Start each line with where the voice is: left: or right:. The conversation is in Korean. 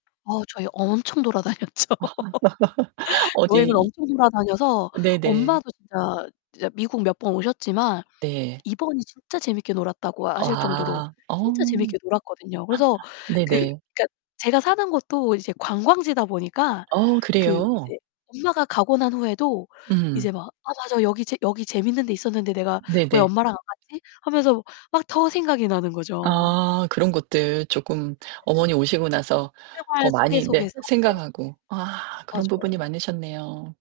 left: 어, 저희 엄청 돌아다녔죠. 여행을
right: 어디
left: 엄청 돌아다녀서
right: 네네.
left: 엄마도 진짜 진짜 미국 몇 번 오셨지만
right: 네.
left: 이번이 진짜 재밌게 놀았다고 하실 정도로
right: 아. 어.
left: 진짜 재밌게 놀았거든요. 그래서 그
right: 네네.
left: 그러니까 제가 사는 곳도 이제 관광지다 보니까
right: 어,
left: 그
right: 그래요?
left: 이제 엄마가 가고 난 후에도
right: 음.
left: 이제 막 '아, 맞아, 여기 재 여기 재밌는 데 있었는데 내가 왜
right: 네네.
left: 엄마랑 안 갔지?' 하면서 막 더 생각이 나는 거죠.
right: 아, 그런 것들 쪼끔 어머니 오시고 나서
left: 생활
right: 더
left: 속에
right: 많이 네
left: 속에서. 네.
right: 생각하고. 아 그런 부분이
left: 맞아요.
right: 많으셨네요.